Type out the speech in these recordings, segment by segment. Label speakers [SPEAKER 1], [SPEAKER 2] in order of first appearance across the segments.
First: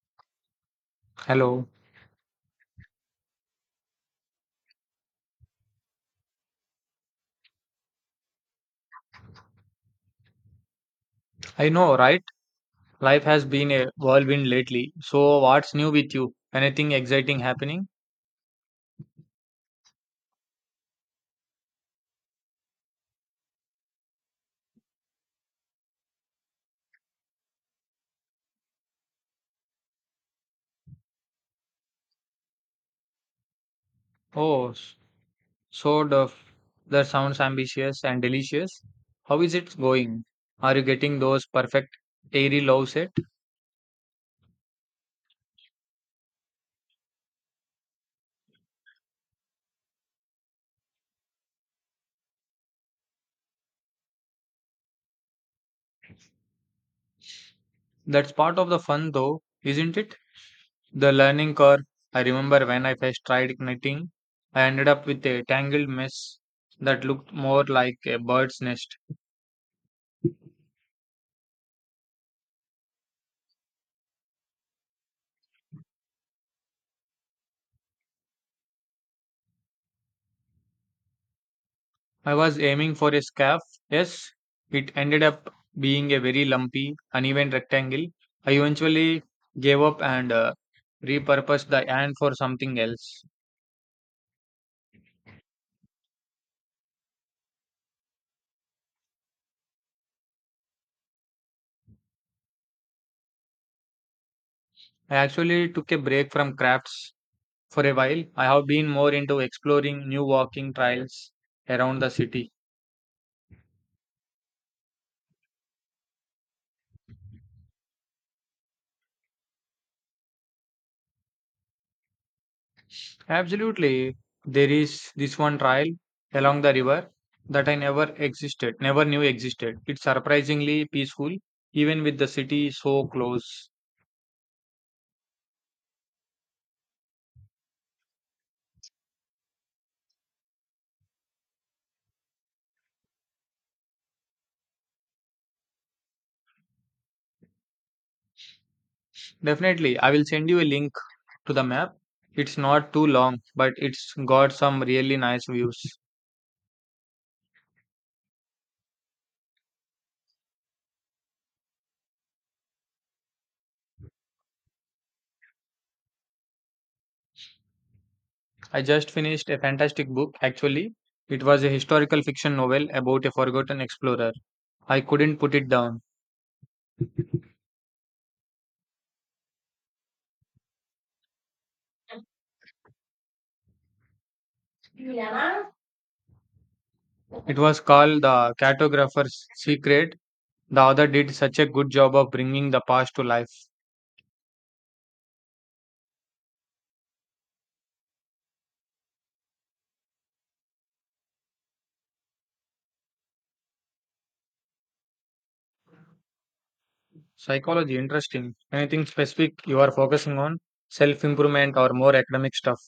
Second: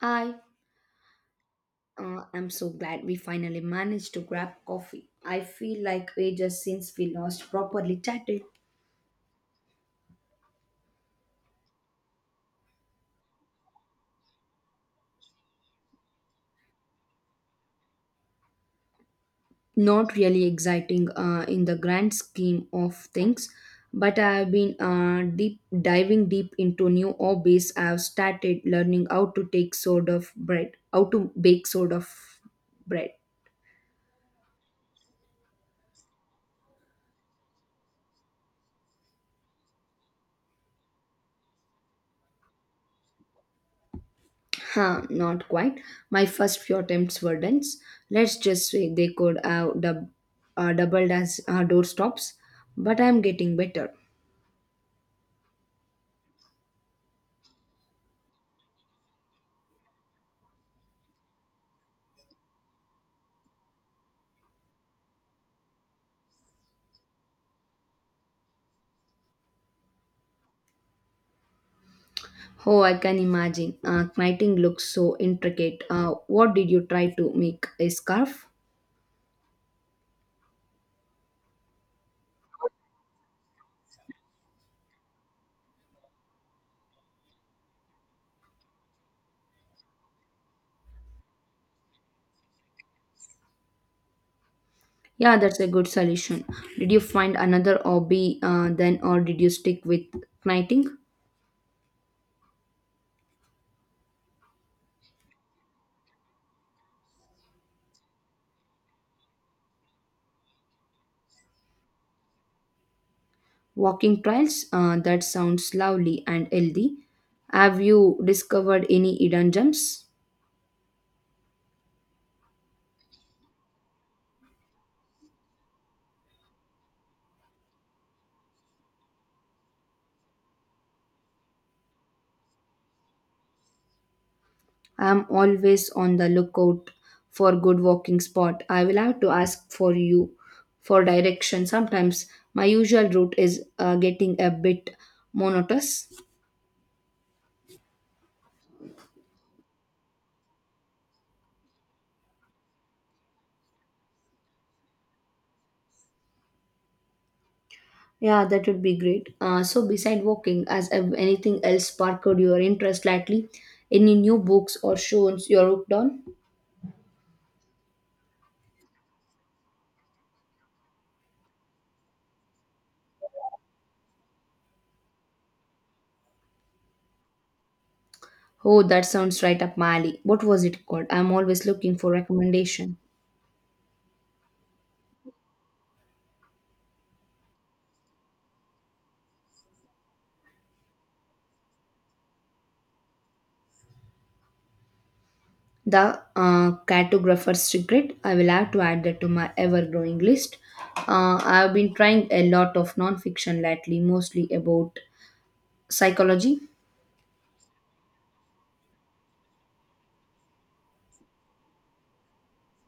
[SPEAKER 1] I
[SPEAKER 2] Hello.
[SPEAKER 1] uh, am so glad we finally managed to grab coffee. I feel like ages since we last properly chatted.
[SPEAKER 2] I know, right? Life has been a whirlwind lately. So, what's new with you? Anything exciting happening?
[SPEAKER 1] Not really exciting in the grand scheme of things, but I have been deep diving deep into new hobbies. I have started learning how to take sort of bread, how to bake sort of bread.
[SPEAKER 2] Oh, s- so the that sounds ambitious and delicious. How is it going? Are you getting those perfect airy loaves set?
[SPEAKER 1] Not quite. My first few attempts were dense. Let's just say they could have doubled as door but I'm getting better.
[SPEAKER 2] That's part of the fun, though, isn't it? The learning curve. I remember when I first tried knitting, I ended up with a tangled mess that looked more like a bird's nest.
[SPEAKER 1] Oh, I can imagine. Knighting looks so intricate. What did you try to make? A scarf?
[SPEAKER 2] I was aiming for a scarf. Yes, it ended up being a very lumpy, uneven rectangle. I eventually gave up and repurposed the yarn for something else.
[SPEAKER 1] Yeah, that's a good solution. Did you find another hobby then, or did you stick with knighting?
[SPEAKER 2] I actually took a break from crafts for a while. I have been more into exploring new walking trails around the city.
[SPEAKER 1] Walking trails. That sounds lovely and healthy. Have you discovered any hidden gems?
[SPEAKER 2] Absolutely, there is this one trail along the river that I never existed, never knew existed. It's surprisingly peaceful, even with the city so close.
[SPEAKER 1] I'm always on the lookout for good walking spot. I will have to ask for you for direction. Sometimes my usual route is getting a bit monotonous.
[SPEAKER 2] Definitely, I will send you a link to the map. It's not too long, but it's got some really nice views.
[SPEAKER 1] Yeah, that would be great. So beside walking, anything else sparked your interest lately? Any new books or shows you're hooked on?
[SPEAKER 2] I just finished a fantastic book, actually. It was a historical fiction novel about a forgotten explorer. I couldn't put it down.
[SPEAKER 1] Oh, that sounds right up my alley. What was it called? I'm always looking for recommendation.
[SPEAKER 2] It was called The Cartographer's Secret. The author did such a good job of bringing the past to life.
[SPEAKER 1] The cartographer's regret. I will have to add that to my ever-growing list. I've been trying a lot of non-fiction lately, mostly about psychology,
[SPEAKER 2] Psychology, interesting. Anything specific you are focusing on? Self improvement or more academic stuff?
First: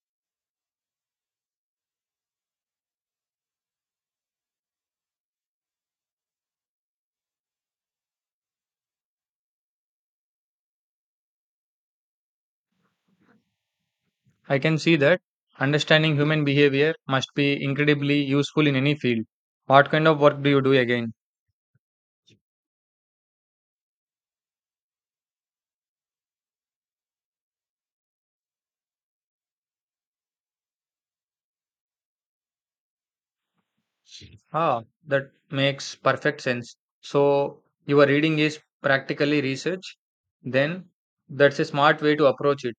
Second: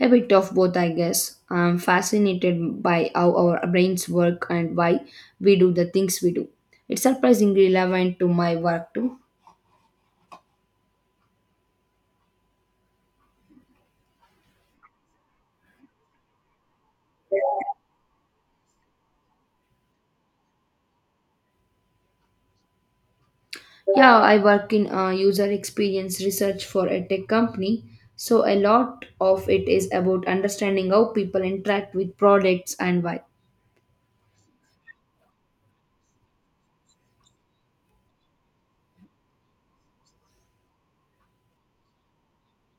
[SPEAKER 1] a bit of both, I guess. I'm fascinated by how our brains work and why we do the things we do. It's surprisingly relevant to my work too.
[SPEAKER 2] I can see that understanding human behavior must be incredibly useful in any field. What kind of work do you do again?
[SPEAKER 1] Yeah, I work in user experience research for a tech company. So a lot of it is about understanding how people interact with products and why.
[SPEAKER 2] Ah, that makes perfect sense. So, your reading is practically research, then that's a smart way to approach it.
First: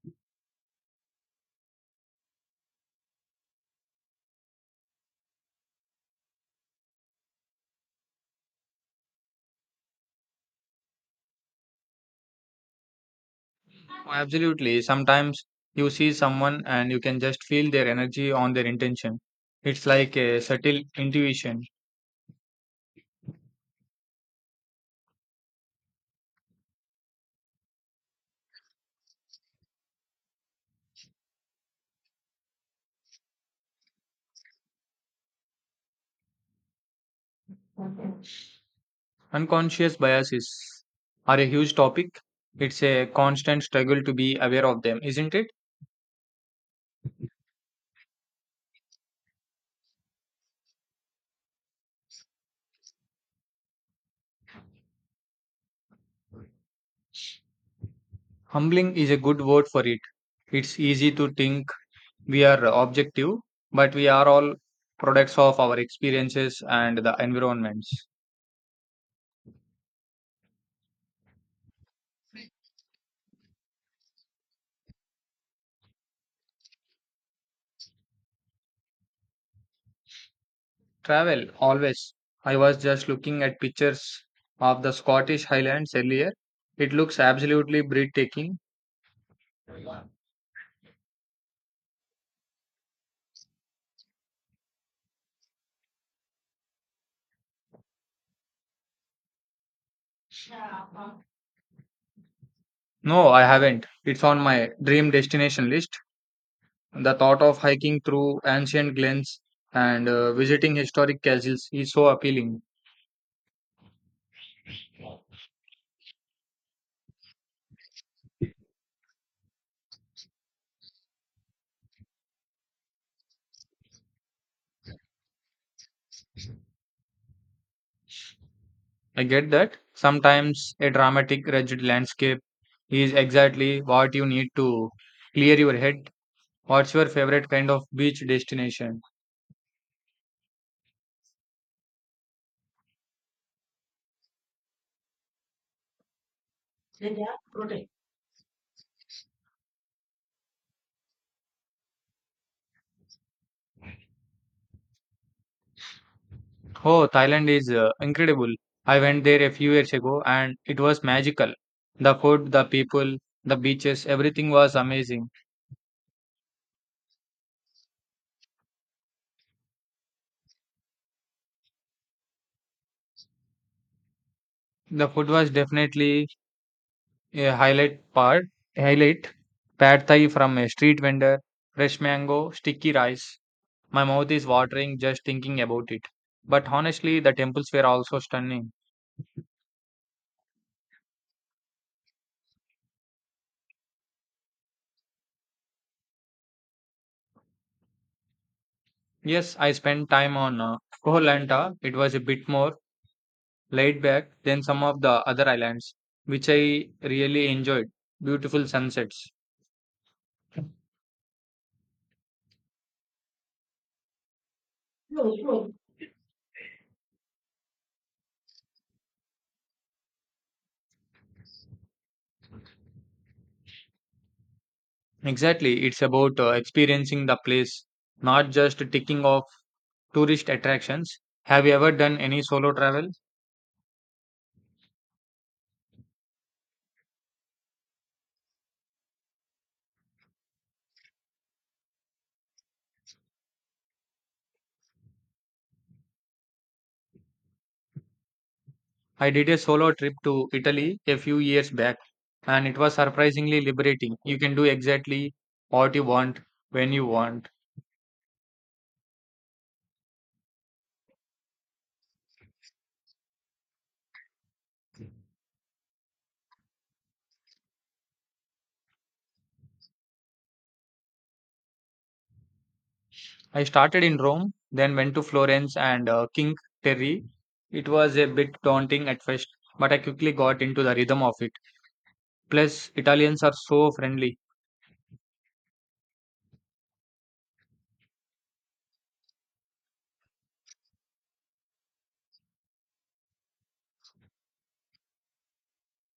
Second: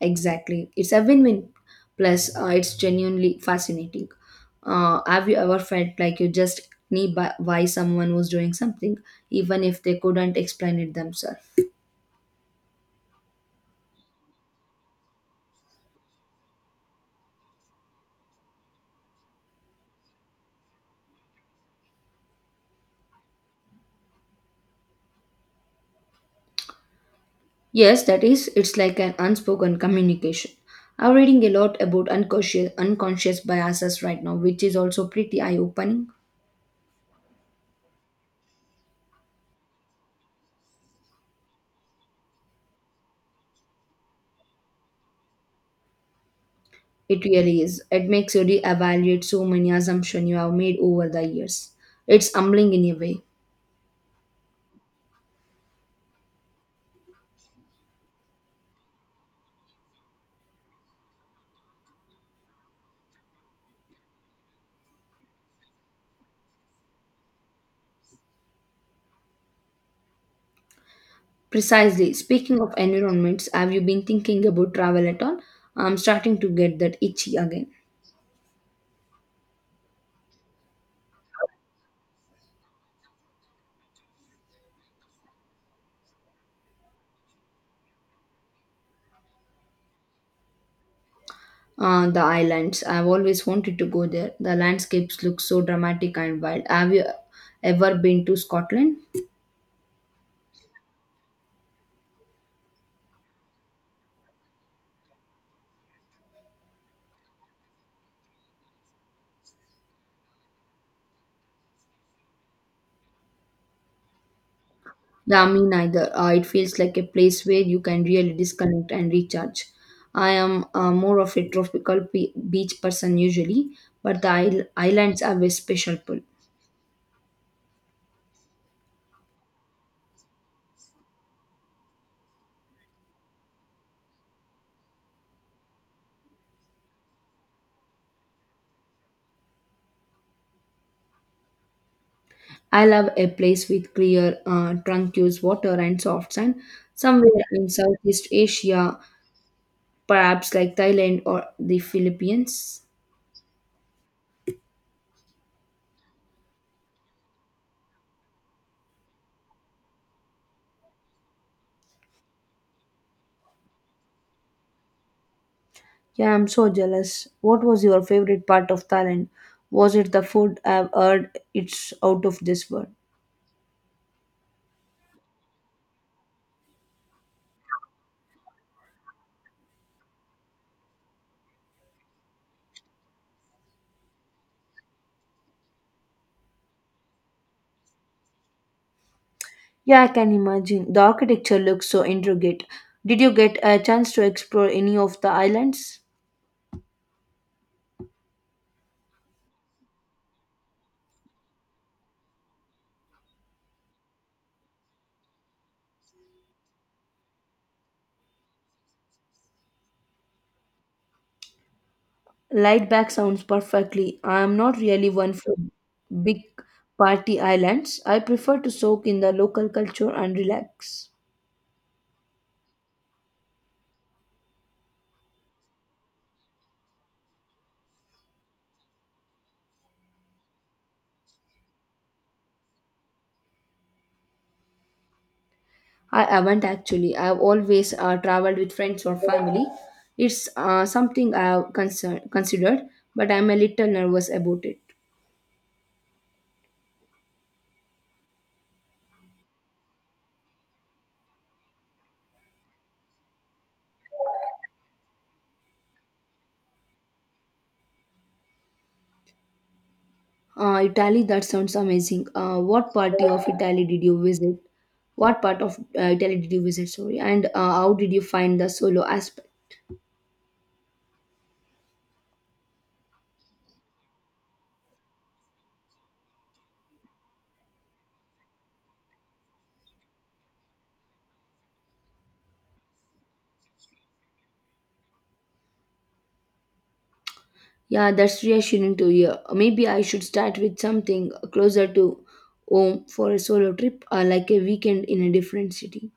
[SPEAKER 1] Exactly. It's a win win. Plus, it's genuinely fascinating. Have you ever felt like you just knew by, why someone was doing something, even if they couldn't explain it themselves?
[SPEAKER 2] Absolutely. Sometimes you see someone and you can just feel their energy on their intention. It's like a subtle intuition.
[SPEAKER 1] Yes, that is, it's like an unspoken communication. I'm reading a lot about unconscious biases right now, which is also pretty eye opening.
[SPEAKER 2] Unconscious biases are a huge topic. It's a constant struggle to be aware of them, isn't it?
[SPEAKER 1] It really is. It makes you reevaluate so many assumptions you have made over the years. It's humbling in a way.
[SPEAKER 2] Humbling is a good word for it. It's easy to think we are objective, but we are all products of our experiences and the environments.
[SPEAKER 1] Precisely. Speaking of environments, have you been thinking about travel at all? I'm starting to get that itchy again.
[SPEAKER 2] Travel, always. I was just looking at pictures of the Scottish Highlands earlier. It looks absolutely breathtaking.
[SPEAKER 1] The islands. I've always wanted to go there. The landscapes look so dramatic and wild. Have you ever been to Scotland?
[SPEAKER 2] No, I haven't. It's on my dream destination list. The thought of hiking through ancient glens and visiting historic castles is so appealing.
[SPEAKER 1] Yeah, me neither. It feels like a place where you can really disconnect and recharge. I am more of a beach person usually, but the islands have a special pull.
[SPEAKER 2] I get that. Sometimes a dramatic, rigid landscape is exactly what you need to clear your head. What's your favorite kind of beach destination?
[SPEAKER 1] I love a place with clear, tranquil water and soft sand. Somewhere in Southeast Asia, perhaps like Thailand or the Philippines.
[SPEAKER 2] Oh, Thailand is incredible. I went there a few years ago and it was magical. The food, the people, the beaches, everything was amazing.
[SPEAKER 1] Yeah, I'm so jealous. What was your favorite part of Thailand? Was it the food? I've heard it's out of this world.
[SPEAKER 2] The food was definitely a highlight part. Highlight pad thai from a street vendor, fresh mango, sticky rice. My mouth is watering just thinking about it. But honestly, the temples were also stunning.
[SPEAKER 1] Yeah, I can imagine. The architecture looks so intricate. Did you get a chance to explore any of the islands?
[SPEAKER 2] Yes, I spent time on Koh Lanta. It was a bit more laid back than some of the other islands, which I really enjoyed. Beautiful sunsets.
[SPEAKER 1] Light back sounds perfectly. I am not really one for big party islands. I prefer to soak in the local culture and relax.
[SPEAKER 2] Exactly, it's about experiencing the place, not just ticking off tourist attractions. Have you ever done any solo travel?
[SPEAKER 1] I haven't actually. I have always traveled with friends or family. It's something I have considered, but I'm a little nervous about it.
[SPEAKER 2] I did a solo trip to Italy a few years back, and it was surprisingly liberating. You can do exactly what you want when you want.
[SPEAKER 1] Italy, that sounds amazing. What party of Italy did you visit? What part of Italy did you visit? Sorry, and how did you find the solo aspect?
[SPEAKER 2] I started in Rome, then went to Florence and King Terry. It was a bit daunting at first, but I quickly got into the rhythm of it. Plus, Italians are so friendly.
[SPEAKER 1] Yeah, that's reassuring to hear. Maybe I should start with something closer to home for a solo trip or like a weekend in a different city.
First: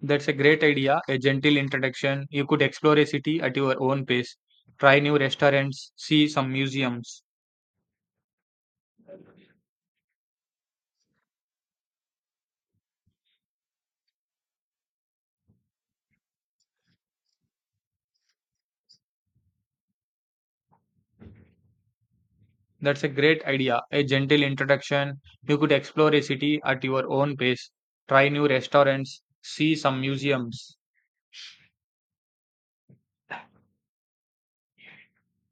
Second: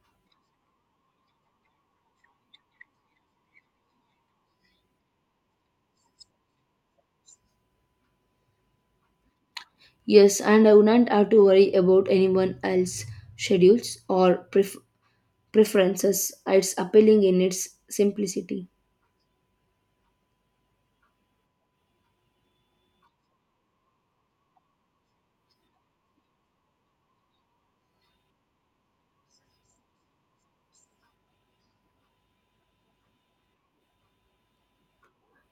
[SPEAKER 2] That's a great idea, a gentle introduction. You could explore a city at your own pace, try new restaurants, see some museums.
[SPEAKER 1] Yes, and I wouldn't have to worry about anyone else's schedules or preferences. It's appealing in its simplicity.
[SPEAKER 2] That's a great idea. A gentle introduction. You could explore a city at your own pace, try new restaurants, see some museums.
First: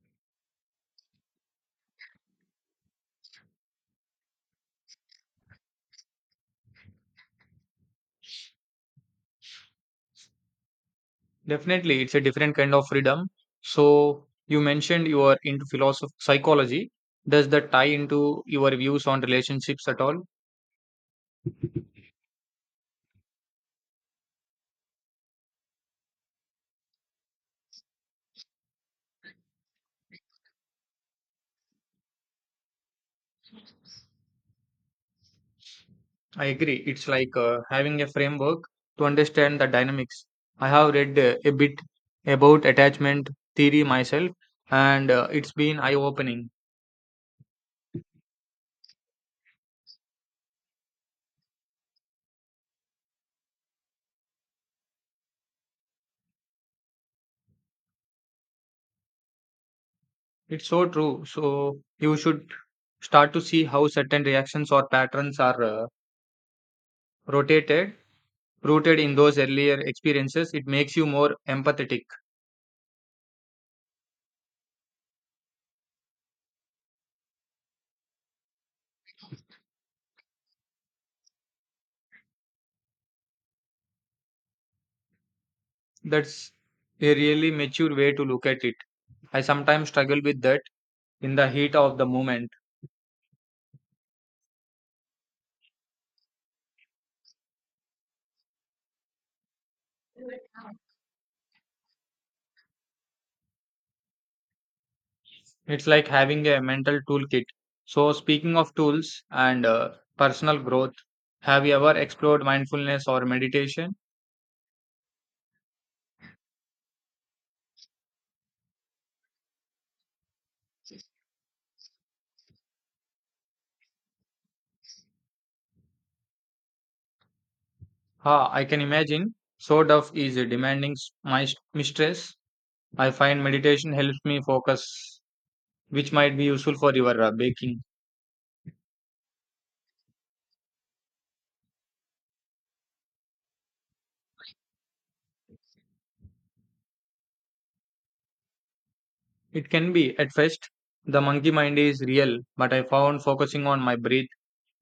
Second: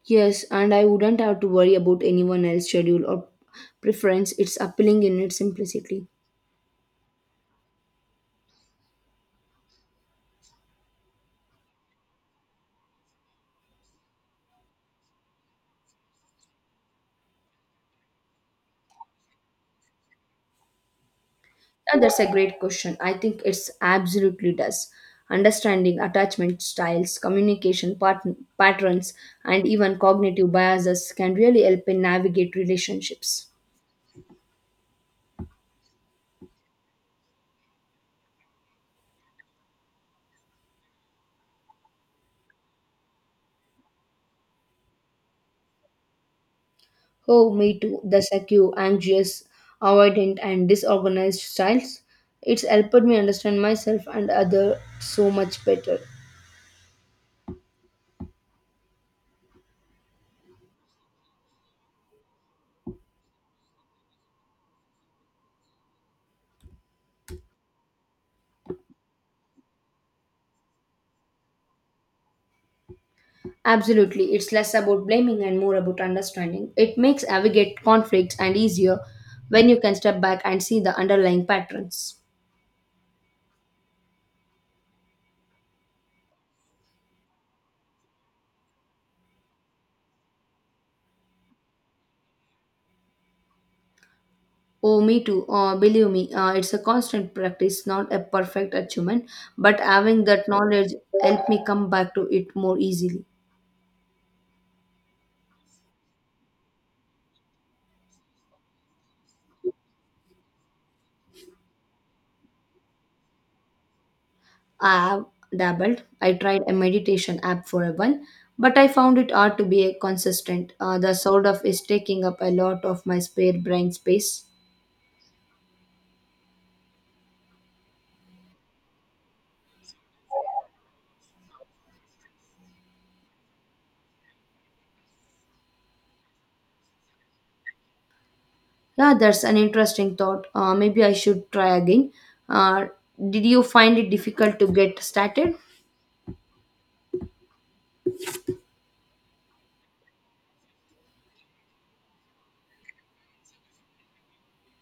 [SPEAKER 1] Yes, and I wouldn't have to worry about anyone else's schedule or preference. It's appealing in its simplicity.
[SPEAKER 2] Definitely, it's a different kind of freedom. So, you mentioned you are into philosophy, psychology. Does that tie into your views on relationships at all?
[SPEAKER 1] That's a great question. I think it's absolutely does. Understanding attachment styles, patterns, and even cognitive biases can really help in navigate relationships.
[SPEAKER 2] I agree. It's like having a framework to understand the dynamics. I have read a bit about attachment theory myself, and it's been eye opening.
[SPEAKER 1] Oh, me too. The secure, anxious, avoidant, and disorganized styles. It's helped me understand myself and other so much better.
[SPEAKER 2] It's so true. So you should start to see how certain reactions or patterns are rotated, rooted in those earlier experiences. It makes you more empathetic.
[SPEAKER 1] Absolutely, it's less about blaming and more about understanding. It makes navigate conflicts and easier when you can step back and see the underlying patterns.
[SPEAKER 2] That's a really mature way to look at it. I sometimes struggle with that in the heat of the moment.
[SPEAKER 1] Oh, me too. Believe me, it's a constant practice, not a perfect achievement, but having that knowledge helped me come back to it more easily.
[SPEAKER 2] It's like having a mental toolkit. So speaking of tools and personal growth, have you ever explored mindfulness or meditation?
[SPEAKER 1] I have dabbled. I tried a meditation app for a while, but I found it hard to be a consistent. The sort of is taking up a lot of my spare brain space.
[SPEAKER 2] Ah, I can imagine. So tough is demanding mistress. I find meditation helps me focus, which might be useful for your baking.
[SPEAKER 1] Yeah, that's an interesting thought. Maybe I should try again. Uh, did you find it difficult to get started?
[SPEAKER 2] It can be, at first, the monkey mind is real, but I found focusing on my breath,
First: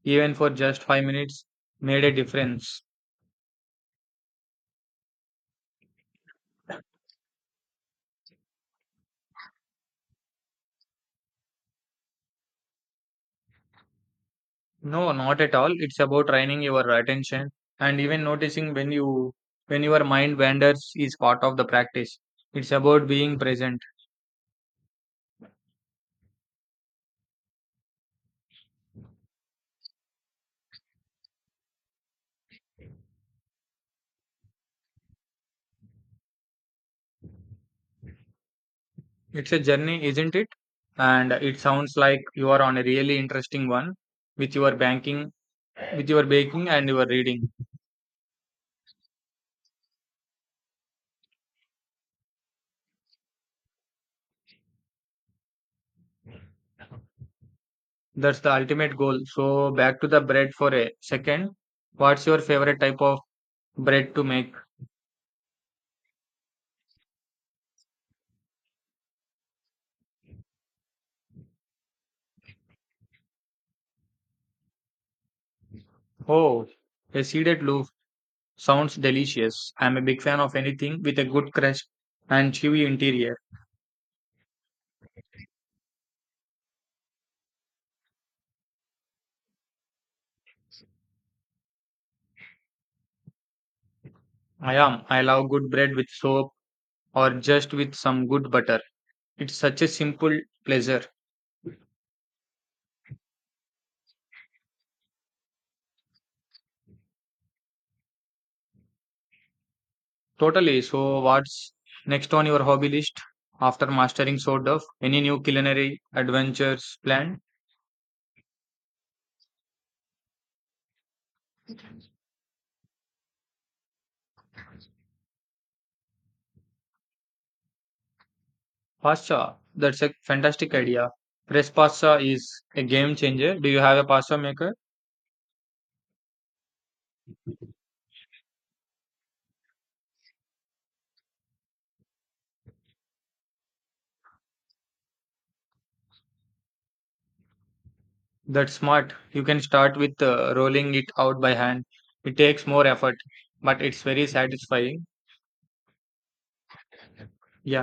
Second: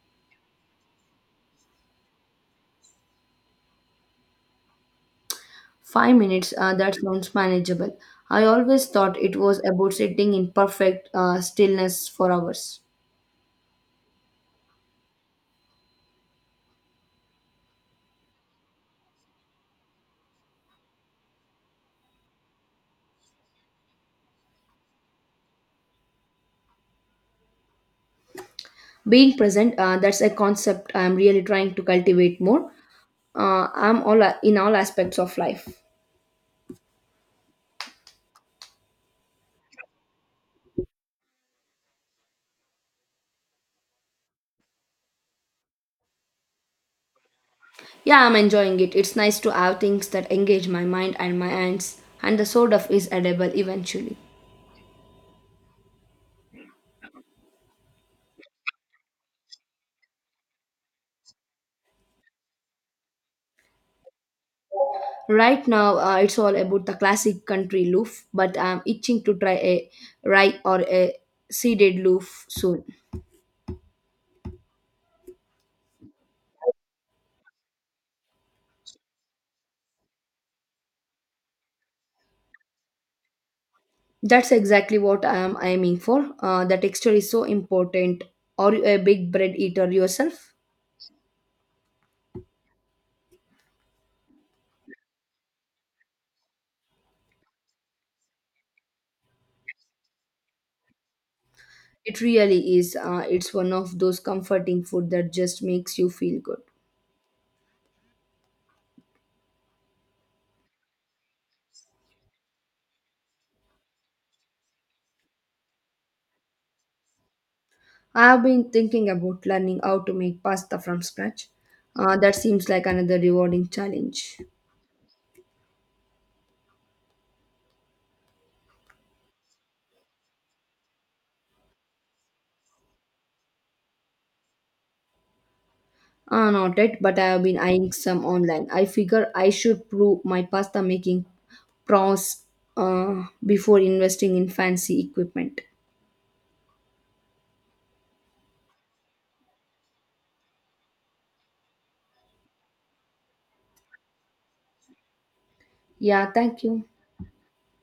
[SPEAKER 2] even for just 5 minutes, made a difference.
[SPEAKER 1] 5 minutes, that sounds manageable. I always thought it was about sitting in perfect stillness for hours.
[SPEAKER 2] No, not at all. It's about training your attention and even noticing when you when your mind wanders is part of the practice. It's about being present.
[SPEAKER 1] Being present, that's a concept I'm really trying to cultivate more. I'm all in all aspects of life.
[SPEAKER 2] It's a journey, isn't it? And it sounds like you are on a really interesting one with your banking, with your baking and your reading.
[SPEAKER 1] Yeah, I'm enjoying it. It's nice to have things that engage my mind and my hands, and the sort of is edible eventually.
[SPEAKER 2] That's the ultimate goal. So back to the bread for a second. What's your favorite type of bread to make?
[SPEAKER 1] Right now, it's all about the classic country loaf, but I'm itching to try a rye or a seeded loaf soon.
[SPEAKER 2] Oh, a seeded loaf sounds delicious. I'm a big fan of anything with a good crust and chewy interior.
[SPEAKER 1] That's exactly what I am aiming for. The texture is so important. Are you a big bread eater yourself?
[SPEAKER 2] I am. I love good bread with soap or just with some good butter. It's such a simple pleasure.
[SPEAKER 1] It really is. It's one of those comforting food that just makes you feel good.
[SPEAKER 2] Totally. So, what's next on your hobby list after mastering Sword Dove? Any new culinary adventures planned?
[SPEAKER 1] I have been thinking about learning how to make pasta from scratch. That seems like another rewarding challenge.
[SPEAKER 2] Pasta. That's a fantastic idea. Fresh pasta is a game changer. Do you have a pasta maker?
[SPEAKER 1] Not yet, but I have been eyeing some online. I figure I should prove my pasta making prowess before investing in fancy equipment.
[SPEAKER 2] That's smart. You can start with rolling it out by hand. It takes more effort, but it's very satisfying.
[SPEAKER 1] Yeah, thank you.
[SPEAKER 2] Yeah.